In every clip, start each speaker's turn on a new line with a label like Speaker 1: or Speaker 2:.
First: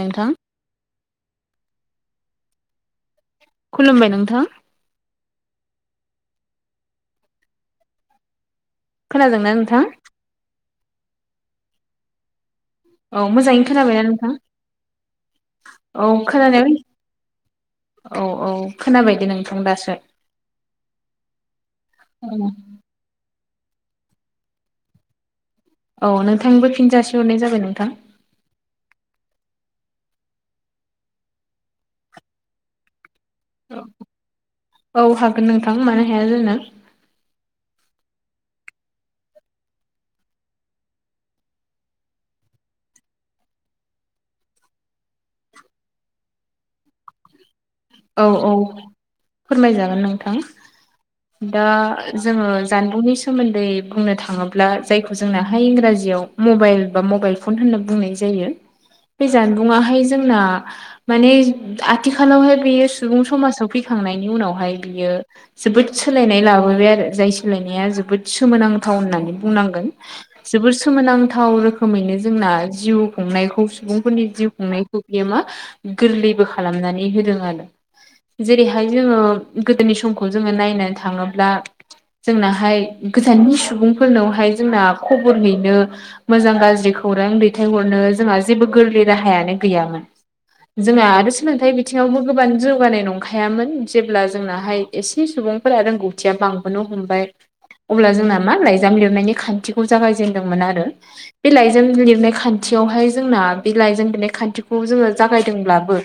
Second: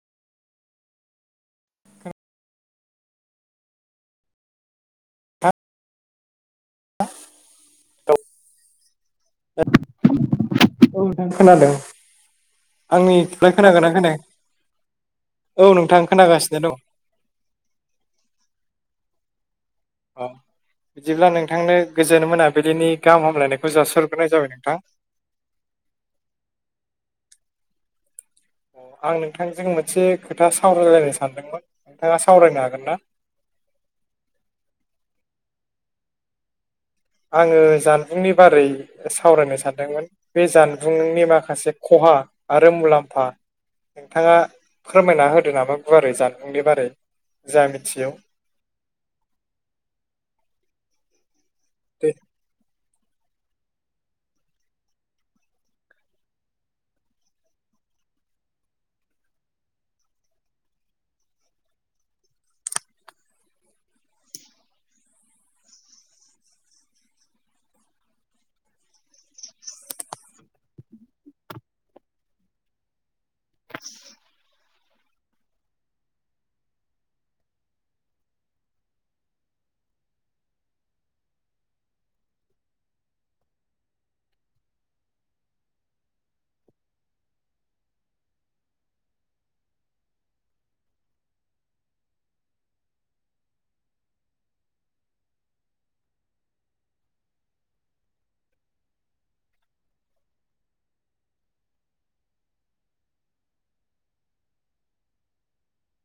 Speaker 1: नोंथां खुलुमबाय नोंथां।
Speaker 2: [unintelligible] [unintelligible]
Speaker 1: खोनादोंना नोंथां?
Speaker 2: औ नोंथां खोनादों। आंनि
Speaker 1: औ
Speaker 2: खौलाय
Speaker 1: मोजाङैनो
Speaker 2: खोनागोनना
Speaker 1: खोनाबायना
Speaker 2: खोनाय
Speaker 1: नोंथां
Speaker 2: औ नोंथां खोनागासिनो दं।
Speaker 1: औ औ खोनाबायदे नोंथां दासो।
Speaker 2: अ बिदिब्ला नोंथांनो गोजोन मोना बिदिनि गाहाम हामलायनायखौ जास'ग्रोनाय जाबाय नोंथां।
Speaker 1: औ नोंथांबो फिनजासिहरनाय जाबाय नोंथां।
Speaker 2: आं नोंथांजों मोनसे खोथा सावरायलायनो सानदोंमोन नोंथाङा सावरायनो हागोन ना?
Speaker 1: औ औ हागोन नोंथां मानो हाया जानो?
Speaker 2: आङो जानबुंनि बारै सावरायनो सानदोंमोन। बे जानबुंनि माखासे खहा आरो मुलाम्फा। नोंथाङा फोरमायना होदो नामा गुवारै जानबुंनि बारै जा मिथियो।
Speaker 1: औ औ फोरमायजागोन नोंथां दा
Speaker 2: दे
Speaker 1: जोङो। जानबुंनि सोमोन्दै बुंनो थाङोब्ला जायखौ जोंनाहाय इंराजियाव मबाइल बा मबाइल फन होनना बुंनाय जायो। बे जानबुंआहाय जोंना माने आथिखालावहाय बेयो सुबुं समाजाव फैखांनायनि उनावहाय बियो। जोबोद सोलायनाय लाबोबाय आरो जाय सोलायनाया जोबोद सोमोनांथाव होननानै बुंनांगोन। जोबोर सोमोनांथाव रोखोमैनो जोंना जिउ खुंनायखौ सुबुंफोरनि जिउ खुंनायखौ बियो मा गोरलैबो खालामनानै होदों आरो। जेरैहाय जोङो गोदोनि समखौ जोङो नायनानै थाङोब्ला। जोंनाहाय गोजाननि सुबुंफोरनावहाय जोंना खबर हैनो। मोजां गाज्रि खौरां दैथायहरनो जोंहा जेबो गोरलै राहायानो गैयामोन। जोंहा आरो सोलोंथाइ बिथिङावबो। गोबां जौगानाय नंखायामोन जेब्ला जोंनाहाय एसे सुबुंफोरा रोंगौथिया बांबोनो हमबाय। अब्ला जोंना मा लाइजाम लिरनायनि खान्थिखौ जागायजेनदोंमोन आरो। बे लाइजाम लिरनाय खान्थियावहाय जोंना बे लाइजाम लिरनाय खान्थिखौ जोङो जागायदोंब्लाबो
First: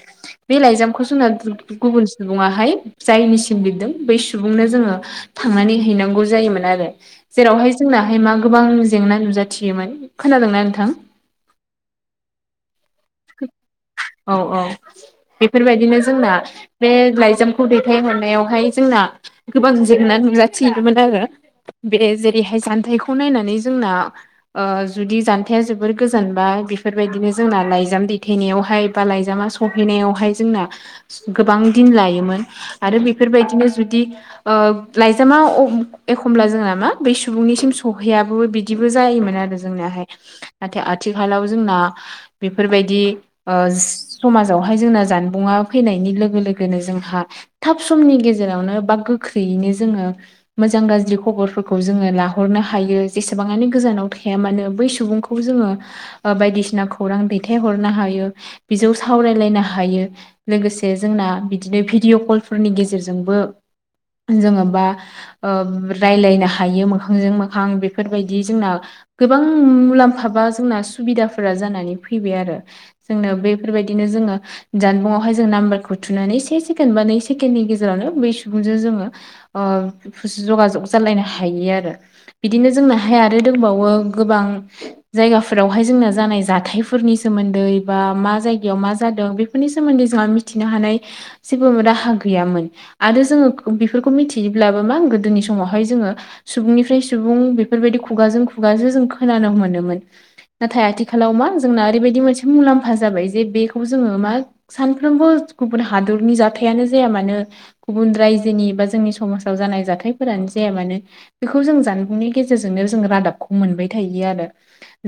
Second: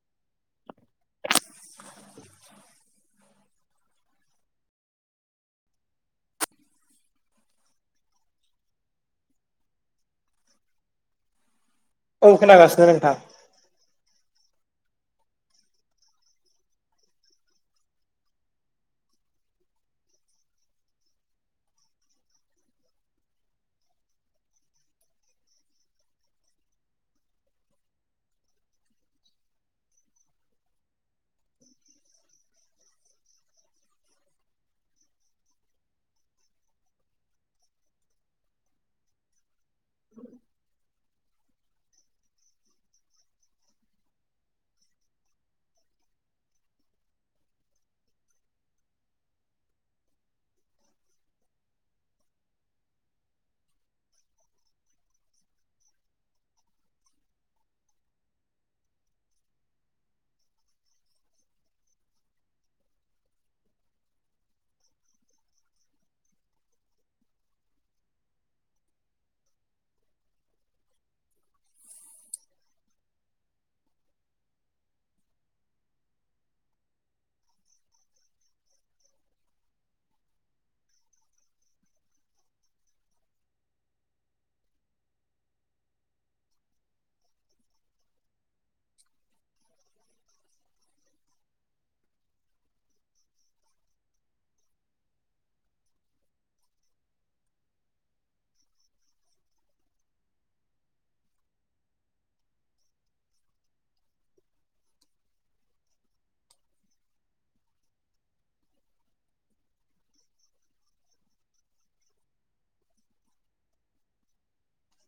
Speaker 1: बे लाइजामखौ जोंना गु-गुबुन सुबुंङाहाय जायनिसिम लिरदों बै सुबुंनो जोङो। थांनानै हैनांगौ जायोमोन आरो। जेरावहाय जोंनाहाय मा गोबां जेंना नुजाथियोमोन। खोनादोंना नोंथां?
Speaker 2: औ खोनागासिनो नोंथां
Speaker 1: [unintelligible] औ औ बेफोरबायदिनो जोंना बे लाइजामखौ दैथायहरनायावहाय जोंना गोबां जेंना नुजाथियोमोन आरो। बे जेरैहाय जान्थायखौ नायनानै जोंना। ओ-जुदि जानथाया जोबोर गोजान बा बेफोरबायदिनो जोंना लाइजाम दैथायनायावहाय बा लाइजामा सहैनायावहाय जोंना गोबां दिन लायोमोन आरो बेफोरबायदिनो जुदि ओ लाइजामा एखमब्ला जोंना मा बे सुबुंनिसिम सौहैयाबो बिद बिदिबो जायोमोन आरो जोंनिहाय। नाथाय आथिखालाव जोंना बेफोरबायदि ओ समाजावहाय जोंना जान मुवा फैनायनि लोगो लोगोनो जोंहा। थाब समनि गेजेरावनो बा गोख्रैयैनो जोङो। मोजां गाज्रि खबरफोरखौ जोङो लाहरनो हायो जेसेबाङानो गोजानाव थाया मानो बै सुबुंख खौ जोङो ओ-बायदिसिना खौरां दैथाय हरनो हायो बिजौ सावरायलायनो हायो। लोगोसे जोंना बिदिनो भिडिअ' कलफोरनि गेजेरजोंबो जोङो बा। ओ रायलायनो हायो मोखांजों मोखां बेफोरबायदि जोंना गोबां मुलाम्फा बा जोंना सुबिदाफोरा जानानै फैबाय आरो। जोंनो बेफोरबायदिनो जोङो जानबुंआव बेवहाय जों नामबारखौ थुनानै से सेकेण्ड बा नै सेकेण्डनि गेजेरावनो बै सुबुंजों जोङो जगाजग जालायनो हायो आरो। बिदिनो जोंना हाय आरो दंबावो गोबां जायगाफोरावहाय जोंना जानाय जाथायफोरनि सोमोन्दै बा मा जायगायाव मा जादों बेफोरनि सोमोन्दै मिथिनो हानाय जेबो राहा गैयामोन। आरो जोङो बेफोरखौ मिथियोब्लाबो मा गोदोनि समावहाय जोङो। सुबुंनिफ्राय सुबुं बेफोरबायदि खुगाजों खुगाजों जों खोनानो मोनोमोन। नाथाय आथिखालाव मा जोंना ओरैबायदि मोनसे मुलाम्फा जाबाय जे बेखौ जोङो मा सानफ्रोमबो गुबुन हादरनि जाथायानो जाया मानो। गुबुन रायजोनि बा जोंनि समाजाव जानाय जाथायफोरानो जाया मानो। बेखौ जों जानबुंनि गेजेरजोंनो जों रादाबखौ मोनबाय थायो आरो।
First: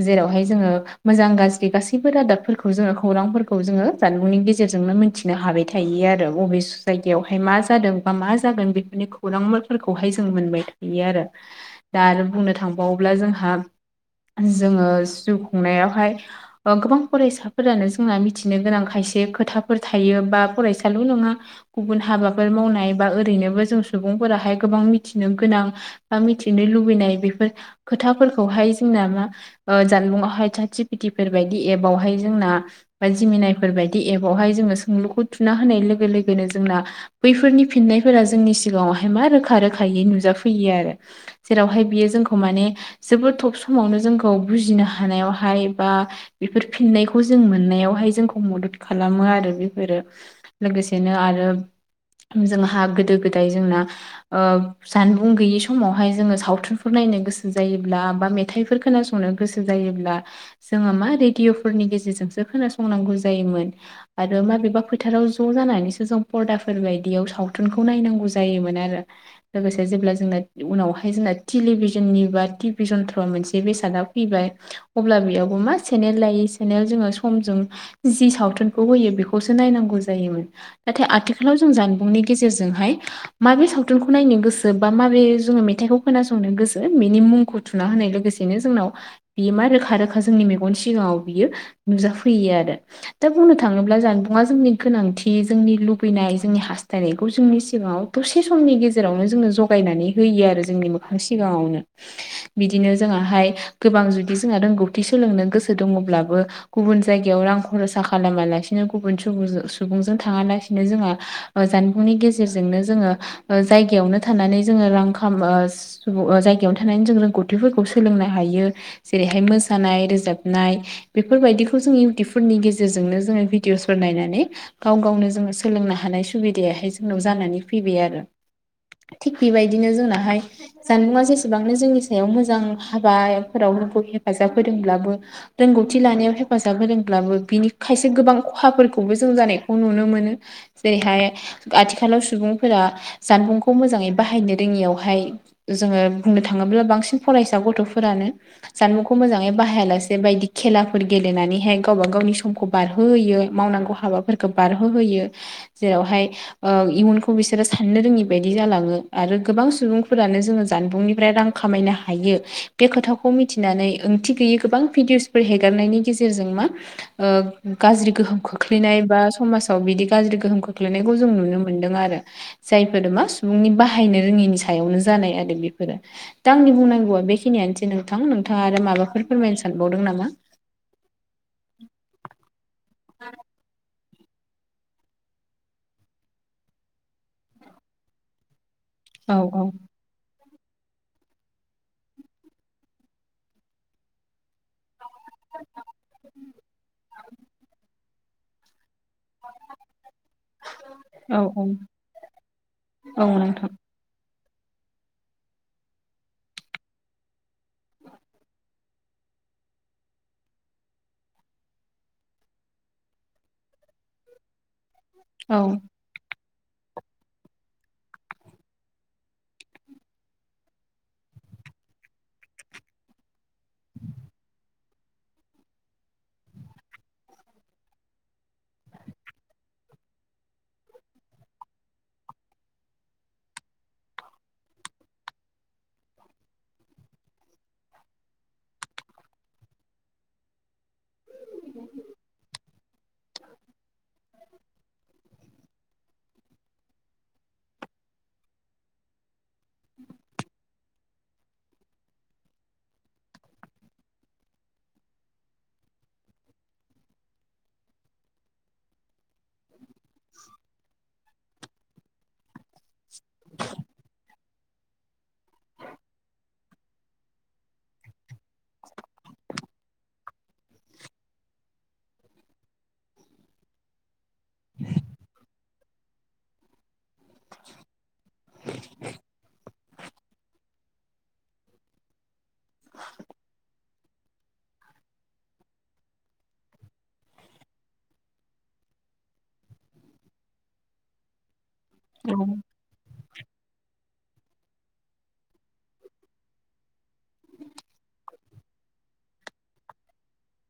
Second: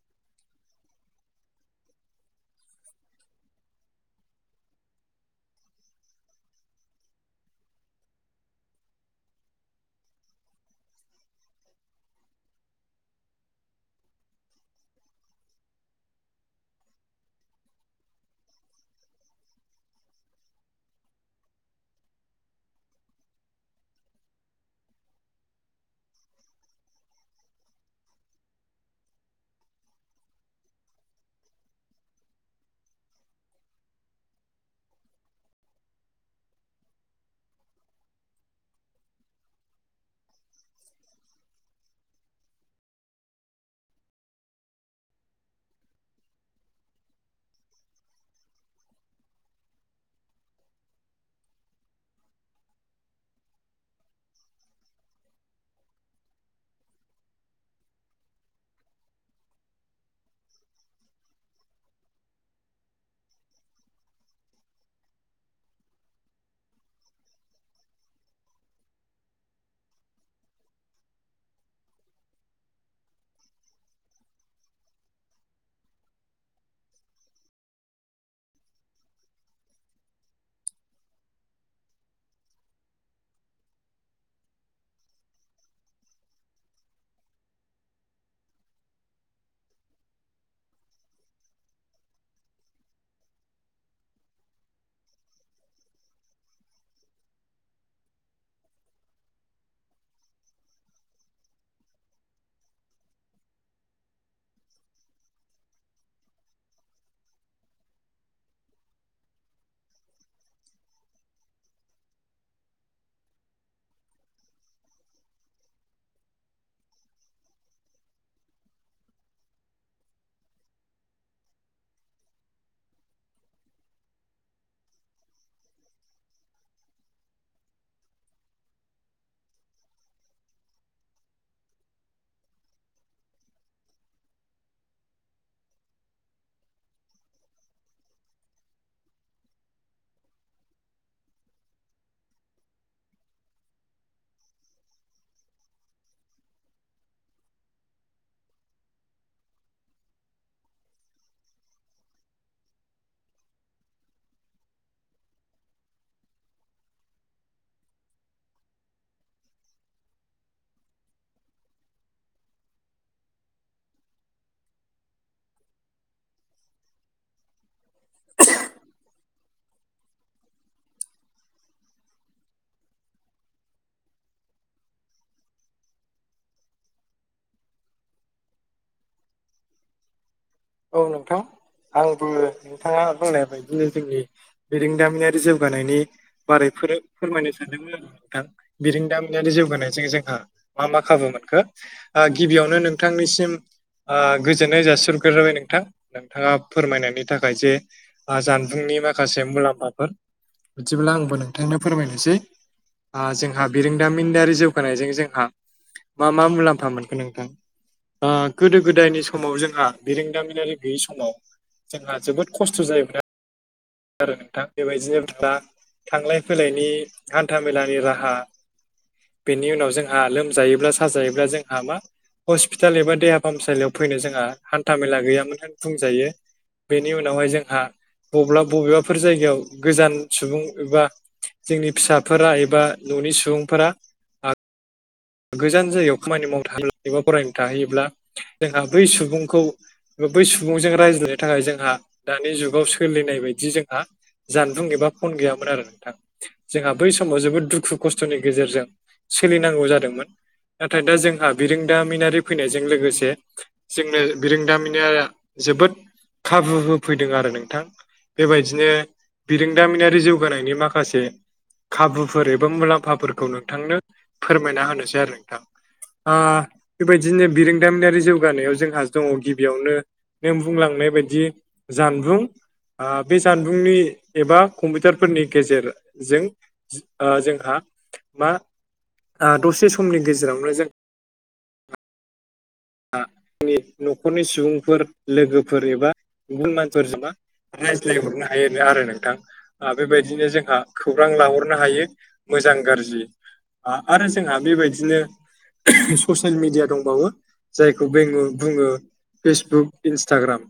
Speaker 1: जेरावहाय जोङो मोजां गाज्रि गासैबो रादाबफोरखौ जोङो खौरांफोरखौ जोङो जानबुंनि गेजे गेजेरजोंनो मोनथिनो हाबाय थायो आरो बबे जायगायावहाय मा जादों बा मा जागोन बेफोरनि खौ खौरांफोरखौहाय जों मोनबाय थायो आरो दा आरो बुंनो थांबावोब्ला जोंहा जोङो जिउ खुंनायावहाय गोबां फरायसाफोरानो जोंना मिथिनो गोनां खायसे खोथाफोर थायो बा फरायसाल' नङा गुबुन हाबाफोर मावनाय बा ओरैनोबो जों सुबुंफोराहाय गोबां मिथिनो गोनां बा मिथिनो लुबैनाय बेफोर खोथाफोरखौहाय जोंना मा जानबुंआवहाय चाट जि पि टि फोरबायदि एपावहाय जोंना बा जिमिनायफोर बायदि एबावहाय जोङो सोंलुखौ थुना होनाय लोगो लोगोनो जोंना बैफोरनि फिननायफोरा जोंनि सिगाङावहाय मा रोखा रोखायै नुजाफैयो आरो। जेरावहाय बियो जोंखौ माने जोबोद थब समावनो जोंखौ बुजिनो हानायावहाय बा बेफोर फिननायखौ जों मोननायावहाय जोंखौ मदद खालामो आरो बेफोरो लोगोसेनो आरो जोंहा गोदो गोदाय जोंना ओ जानबुं गैयि समावहाय जोङो सावथुनफोर नायनो गोसो जायोब्ला बा मेथाइफोर खोनासंनो गोसो जायोब्ला जोङो मा रेडिय'फोरनि गेजेरजोंसो खोनासंनांगौ जायोमोन। आरो माबेबा फोथाराव ज' जानानैसो जों पर्दाफोर बायदियाव सावथुनखौ नायनांगौ जायोमोन आरो। लोगोसे जेब्ला जोंना उनावहाय जोंना टेलिभिजननि बा टिभिजनफ्र्र मोनसे बेसादा फैबाय। अब्ला बेयावबो मा सेनेल लायो सेनेल जोङो समजों जि सावथुन होयो बेखौसो नायनांगौ जायोमोन नाथाय आथिखालाव जों जानबुंनि गेजेरजोंहाय माबे सावथुनखौ नायनो गोसो बा माबे जोङो मेथाइखौ खोनासंनो गोसो बेनि मुंखौ थुना होनाय लोगोसेनो जोंनाव बियो मा रोखा रोखा जोंनि मेगन सिगाङाव बियो नुजाफैयो आरो। दा बुंनो थाङोब्ला जानबुं जोंनि गोनांथि जोंनि लुबैनाय जोंनि हास्थायनायखौ जोंनि सिगाङाव दसे समनि गेजेरावनो जोङो जगायनानै होयो आरो जोंनि मोखां सिगाङावनो बिदिनो जोंनाहाय गोबां जुदि जोंहा रोंगौथि सोलोंनो गोसो दङब्लाबो गुबुन जायगायाव रां खरस सा खालामालासिनो गुबुन सुबुंजों थाङालासिनो जोंहा जानबुंनि गेजेरजोंनो जोङो ओ जायगायावनो थानानै जोङो रां खाम ओ जायगायावनो थानानै जों रोंगौथिफोरखौ सोलोंनो हायो। जेरैहाय मोसानाय रोजाबनाय बेफोरबायदिखौ जों इयउटुबफोरनि गेजेरजों गेजेरजोंनो जोङो भिडिअसफोर नायनानै गाव गावनो जोङो सोलोंनो हानाय सुबिदायाहाय जोंनाव जानानै फैबाय आरो। थिग बेबायदिनो जोंनाहाय जानबुं जेसेबांनो जोंनि सायाव मोजां हाबा-फोराव जोंखौ हेफाजाब होदोंब्लाबो रोंगौथि लानायाव हेफाजाब होदोंब्लाबो बिनि खायसे गोबां खहाफोरखौबो जों जानायखौ नुनो मोनो जेरैहाय आथिखालाव सुबुंफोरा जानबुंखौ मोजाङै बाहायनो रोङियावहाय जोङो बुंनो थाङोब्ला बांसिन फरायसा गथ'फोरानो जानबुंखौ मोजाङै बाहायालासे बायदि खेलाफोर गेलेनानैहाय गावबा गावनि समखौ बारहोहोयो मावनांगौ हाबाफोरखौ बारहोहोयो जेरावहाय इयुनखौ बिसोरो साननो रोङि बायदि जालाङो आरो गोबां सुबुंफोरानो जोङो जानबुंनिफ्राय रां खामायनो हायो। बे खोथाखौ मिथिनानै ओंथि गैयि गोबां भिडिअ'सफोर हेगारनायनि गेजेरजों मा ओ गाज्रि गोहोम खोख्लैनाय बा समाजाव बिदि गाज्रि गोहोम खोख्लैनायखौ जों नुनो मोनदों आरो। जायफोर मा सुबुंनि बाहायनो रोङिनि सायावनो जानाय आरो बेफोरो। दा आंनि बुंनांगौआ बेखिनियानोसै नोंथां नोंथाङा आरो माबाफोर फोरमायनो सानबावदों नामा?
Speaker 2: औ नोंथां आंबो नोंथाङा बुंनाय बायदिनो जोंनि बिरोंदामिनारि जौगानायनि बारैफोर फोरमायनो सानदोंमोन आरो नोंथां।
Speaker 1: औ
Speaker 2: बिरोंदामिनारि
Speaker 1: औ
Speaker 2: जौगानायजों जोंहा मा मा खाबु मोनखो ओ गिबियावनो नोंथांनिसिम ओ गोजोननाय जासिहर गोरबाय नोंथां नोंथाङा फोरमायनायनि थाखाय जे जानबुंनि आ माखासे मुलाम्फाफोर बिदिब्ला आंबो
Speaker 1: औ
Speaker 2: नोंथांनो
Speaker 1: औ
Speaker 2: फोरमायनोसै
Speaker 1: औ
Speaker 2: जोंहा
Speaker 1: नोंथां
Speaker 2: बिरों दामिनारि जौगानायजों जोंहा मा मा मुलाम्फा मोनगोन नोंथां? गोदो गोदायनि समाव जोंहा बिरोंदामिनारि गैयि समाव जोंहा जोबोद खस्थ' जायोमोन‌। आरो नोंथां बेबायदिनो
Speaker 1: औ
Speaker 2: थांलाय फैलायनि हान्था मेलानि राहा बेनि उनाव जोंहा लोमजायोब्ला साजायोब्ला जोंहा मा हस्पिटाल एबा देहा फाहामसालियाव फैनो जोंहा हान्था मेला गैयामोन होन बुंजायो बेनि उनावहाय जोंहा बबब्लाब बबेबाफोर जायगायाव गोजान सुबुं एबा जोंनि फिसाफोरा एबा न'नि सुबुंफोरा गोजान जायगायाव खामानि मावनो थाङो एबा फरायनो थाहैयोब्ला जोंहा बै सुबुंखौ बै सुबुंजों रायज्लायनो थाखाय जोंहा दानि जुगाव सोलिनाय बायदि जोंहा जानबुं एबा फन गैयामोन आरो नोंथां। जोंहा बै समाव जोबोद दुखु खस्थ'नि गेजेरजों सोलिनांगौ जादों। मोन। नाथाय दा जोंहा बिरोंदामिनारि फैनायजों लोगोसे जोंनो बिरोंदामिना जोबोद खाबु होफैदों आरो नोंथां। बेबायदिनो बिरोंदामिनारि जौगानायनि माखासे खाबु फोर एबा मुलाम्फाफोरखौ नोंथांनो फोरमायना होनोसै आरो नोंथां। बेबायदिनो बिरोंदामिनारि जौगानायाव जोंहा दङ गिबियावनो ने बुंलांनाय बायदि जानबुं बे जानबुंनि एबा कम्पिउटारफोरनि गेजेरजों आ जोंहा मा दसे समनि गेजेरावनो जों हा जोंनि न'खरनि सुबुंफोर लोगोफोर एबा गुबुन मानसिफोरजों मा रायज्लायहरनो हायो आरो नोंथां। बेबायदिनो जोंहा खौरां लाहरनो हायो मोजां गाज्रि। आरो जोंहा बेबायदिनो ससियेल मिडिया दंबावो। जायखौ बेङो बुङो फेसबुक इन्सटाग्राम।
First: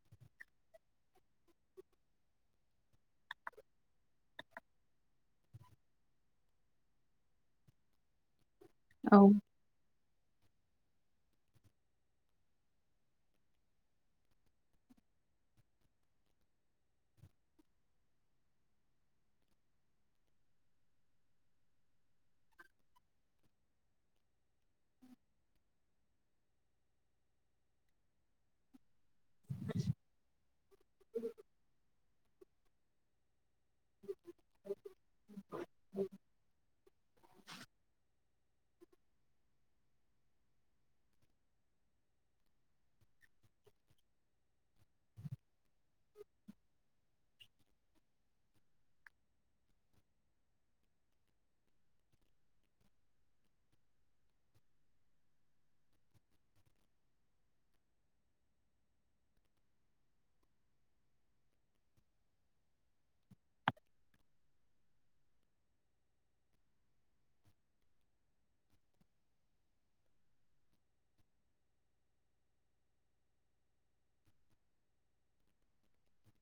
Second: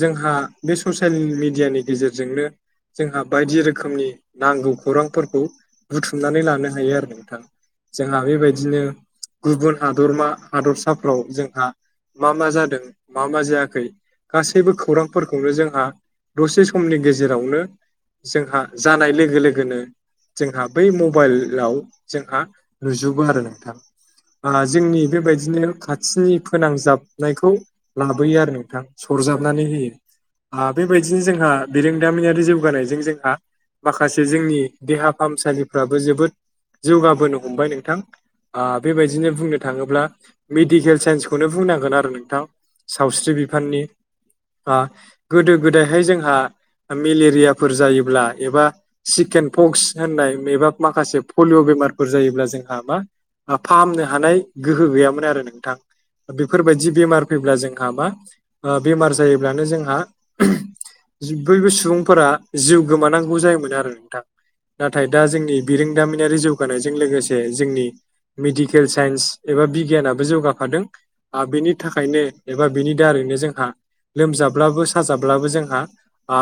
Speaker 2: जोंहा बे ससियेल मिडियानि गेजेरजोंनो जोंहा बायदि रोखोमनि नांगौ खौरांफोरखौ बुथुमनानै लानो हायो आरो नोंथां। जोंहा बेबायदिनो
Speaker 1: औ
Speaker 2: गुबुन हादरमा हादरसाफ्राव जोंहा मा मा जादों मा मा जायाखै गासैबो खौरांफोरखौनो जोंहा दसे समनि गेजेरावनो जोंहा जानाय लोगो लोगोनो जोंहा बै मबाइलाव जोंहा नुजोबो आरो नोंथां जोंनि बेबायदिनो खाथिनि फोनांजाबनायखौ लाबोयो आरो नोंथां सरजाबनानै होयो आ बेबायदिनो जोंहा बिरोंदामियारि जौगानायजों जों माखासे जोंनि देहा फाहामसालिफ्राबो जोबोद जौगाबोनो हमबाय नोंथां बेबायदिनो बुंनो थाङोब्ला मेडिकेल साइन्सखौनो बुंनांगोन आरो नोंथां सावस्रि बिफाननि बा गोदो गोदायहाय जोंहा मेलेरियाफोर जायोब्ला एबा चिकेन पक्स होननाय एबा माखासे पलिअ' बेमारफोर जायोब्ला जोंहा मा फाहामनो हानाय गोहो गैयामोन आरो नोंथां बेफोरबायदि बेमार फैब्ला जोंहा मा बेमार जायोब्लानो जोंहा बयबो सुबुंफोरा जिउ गोमानांगौ जायोमोन आरो नोंथां नाथाय दा जोंनि बिरोंदामिनारि जौगानायजों लोगोसे जोंनि मेडिकेल साइन्स एबा बिगियानाबो जौगा हादों बेनि थाखायनो एबा बिनि दारैनो जोंहा लोमजाब्लाबो साजाब्लाबो जोंहा ओ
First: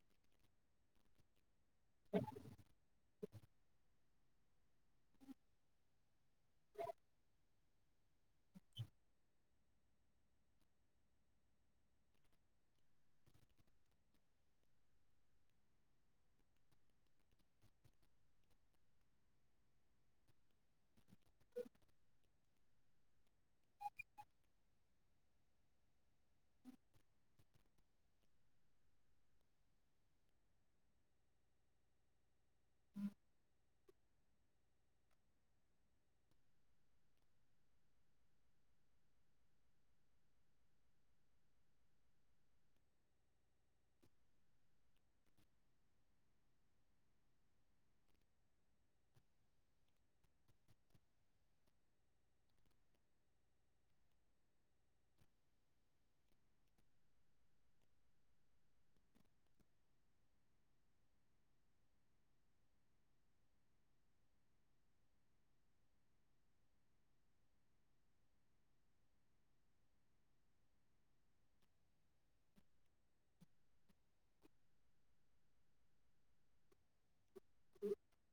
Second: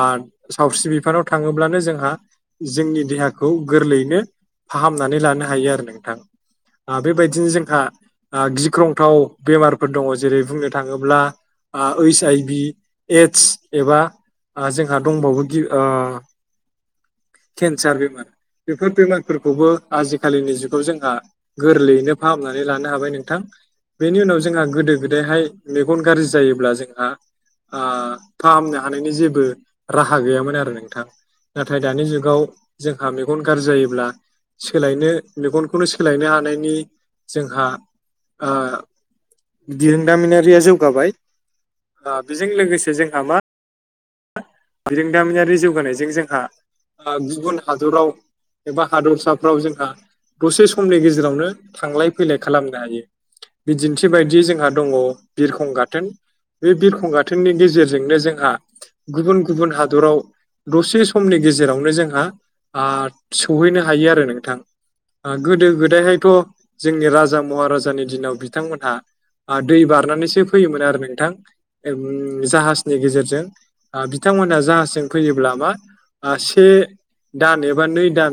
Speaker 2: सावस्रि बिफानाव थाङोब्लानो जोंहा जोंनि देहा खौ गोरलैयैनो फाहामनानै लानो हायो आरो नोंथां बेबायदिनो जोंहा गिख्रं गोथाव बेमारफोर दङ जेरै बुंनो थाङोब्ला ओइस आइ बि एदस एबा जोंहा दंबावो ओ केन्सार बेमार बेफोर बेमारफोरखौबो आजिखालिनि जुगाव जोंहा गोरलैयैनो फाहामनानै लानो हाबाय नोंथां बेनि उनाव जोंहा गोदो गोदायहाय मेगन गाज्रि जायोब्ला जोंहा फाहामनो हानायनि जेबो राहा गैयामोन आरो नोंथां नाथाय दानि जुगाव जोंहा मेगन गाज्रि जायोब्ला सोलायनो मेगनखौनो सोलायनो हानायनि जोंहा ओ दिरोंदामिनारिया जौगाबाय ओ बेजों लोगोसे जोंहा मा बिरोंदामिनारि जौगानायजों जोंहा गुबुन हादराव एबा हादरसाफोराव जोंहा दसे समनि गेजेरावनो थांलाय फैलाय खालामनो हायो बिदिन्थि बायदि जोंहा दङ बिरखं गाथोन बे बिरखं गाथोननि गेजेरजोंनो जोंहा गुबुन गुबुन हादराव दसे समनि गेजेरावनो जोंहा सौहैनो हायो आरो नोंथां गोदो गोदायहायथ' जोंनि राजा महाराजानि दिनाव बिथांमोनहा दै बारनानैसो फैयोमोन आरो नोंथां जाहाजनि गेजेरजों बिथांमोनहा जाहाजजों फैयोब्ला मा से दान एबा नै दान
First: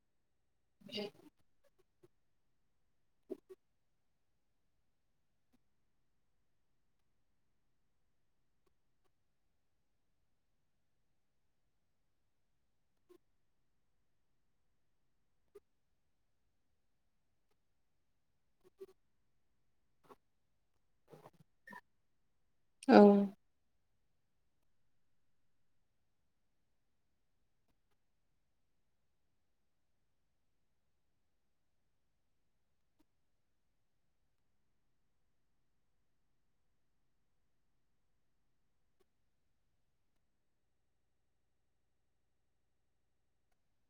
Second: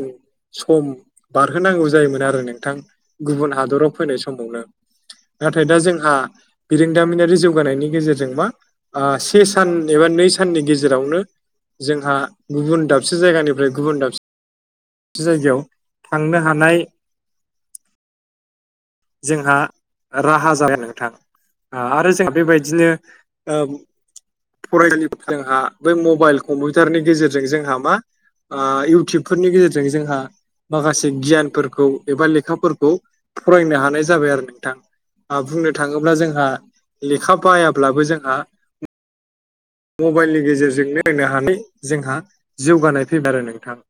Speaker 2: सम बारहोनांगौ जायोमोन आरो नोंथां गुबुन हादराव फैनाय समावनो नाथाय दा जोंहा बिरोंदामिनारि जौगानायनि गेजेरजों मा से सान एबा नै सान साननि गेजेरावनो जोंहा गुबुन दाबसे जायगानिफ्राय गुबुन दाबसे जायगायाव थांनो हानाय
Speaker 1: [inaudible]
Speaker 2: जोंहा राहा जाया नोंथां आरो जोंहा बेबायदिनो
Speaker 1: औ
Speaker 2: फराय जोंहा बै मबाइल कम्पिउटारनि गेजेरजों जोंहा मा इउटुबफोरनि गेजेरजों जोंहा माखासे गियानफोरखौ एबा लेखाफोरखौ फरायनो हानाय जाबाय आरो नोंथां। आ बुंनो थाङोब्ला जोंहा लेखा बायाब्लाबो जोंहा मबाइलनि गेजेरजोंनो होनो हानाय जोंहा जौगानाय फैबाय आरो नोंथां।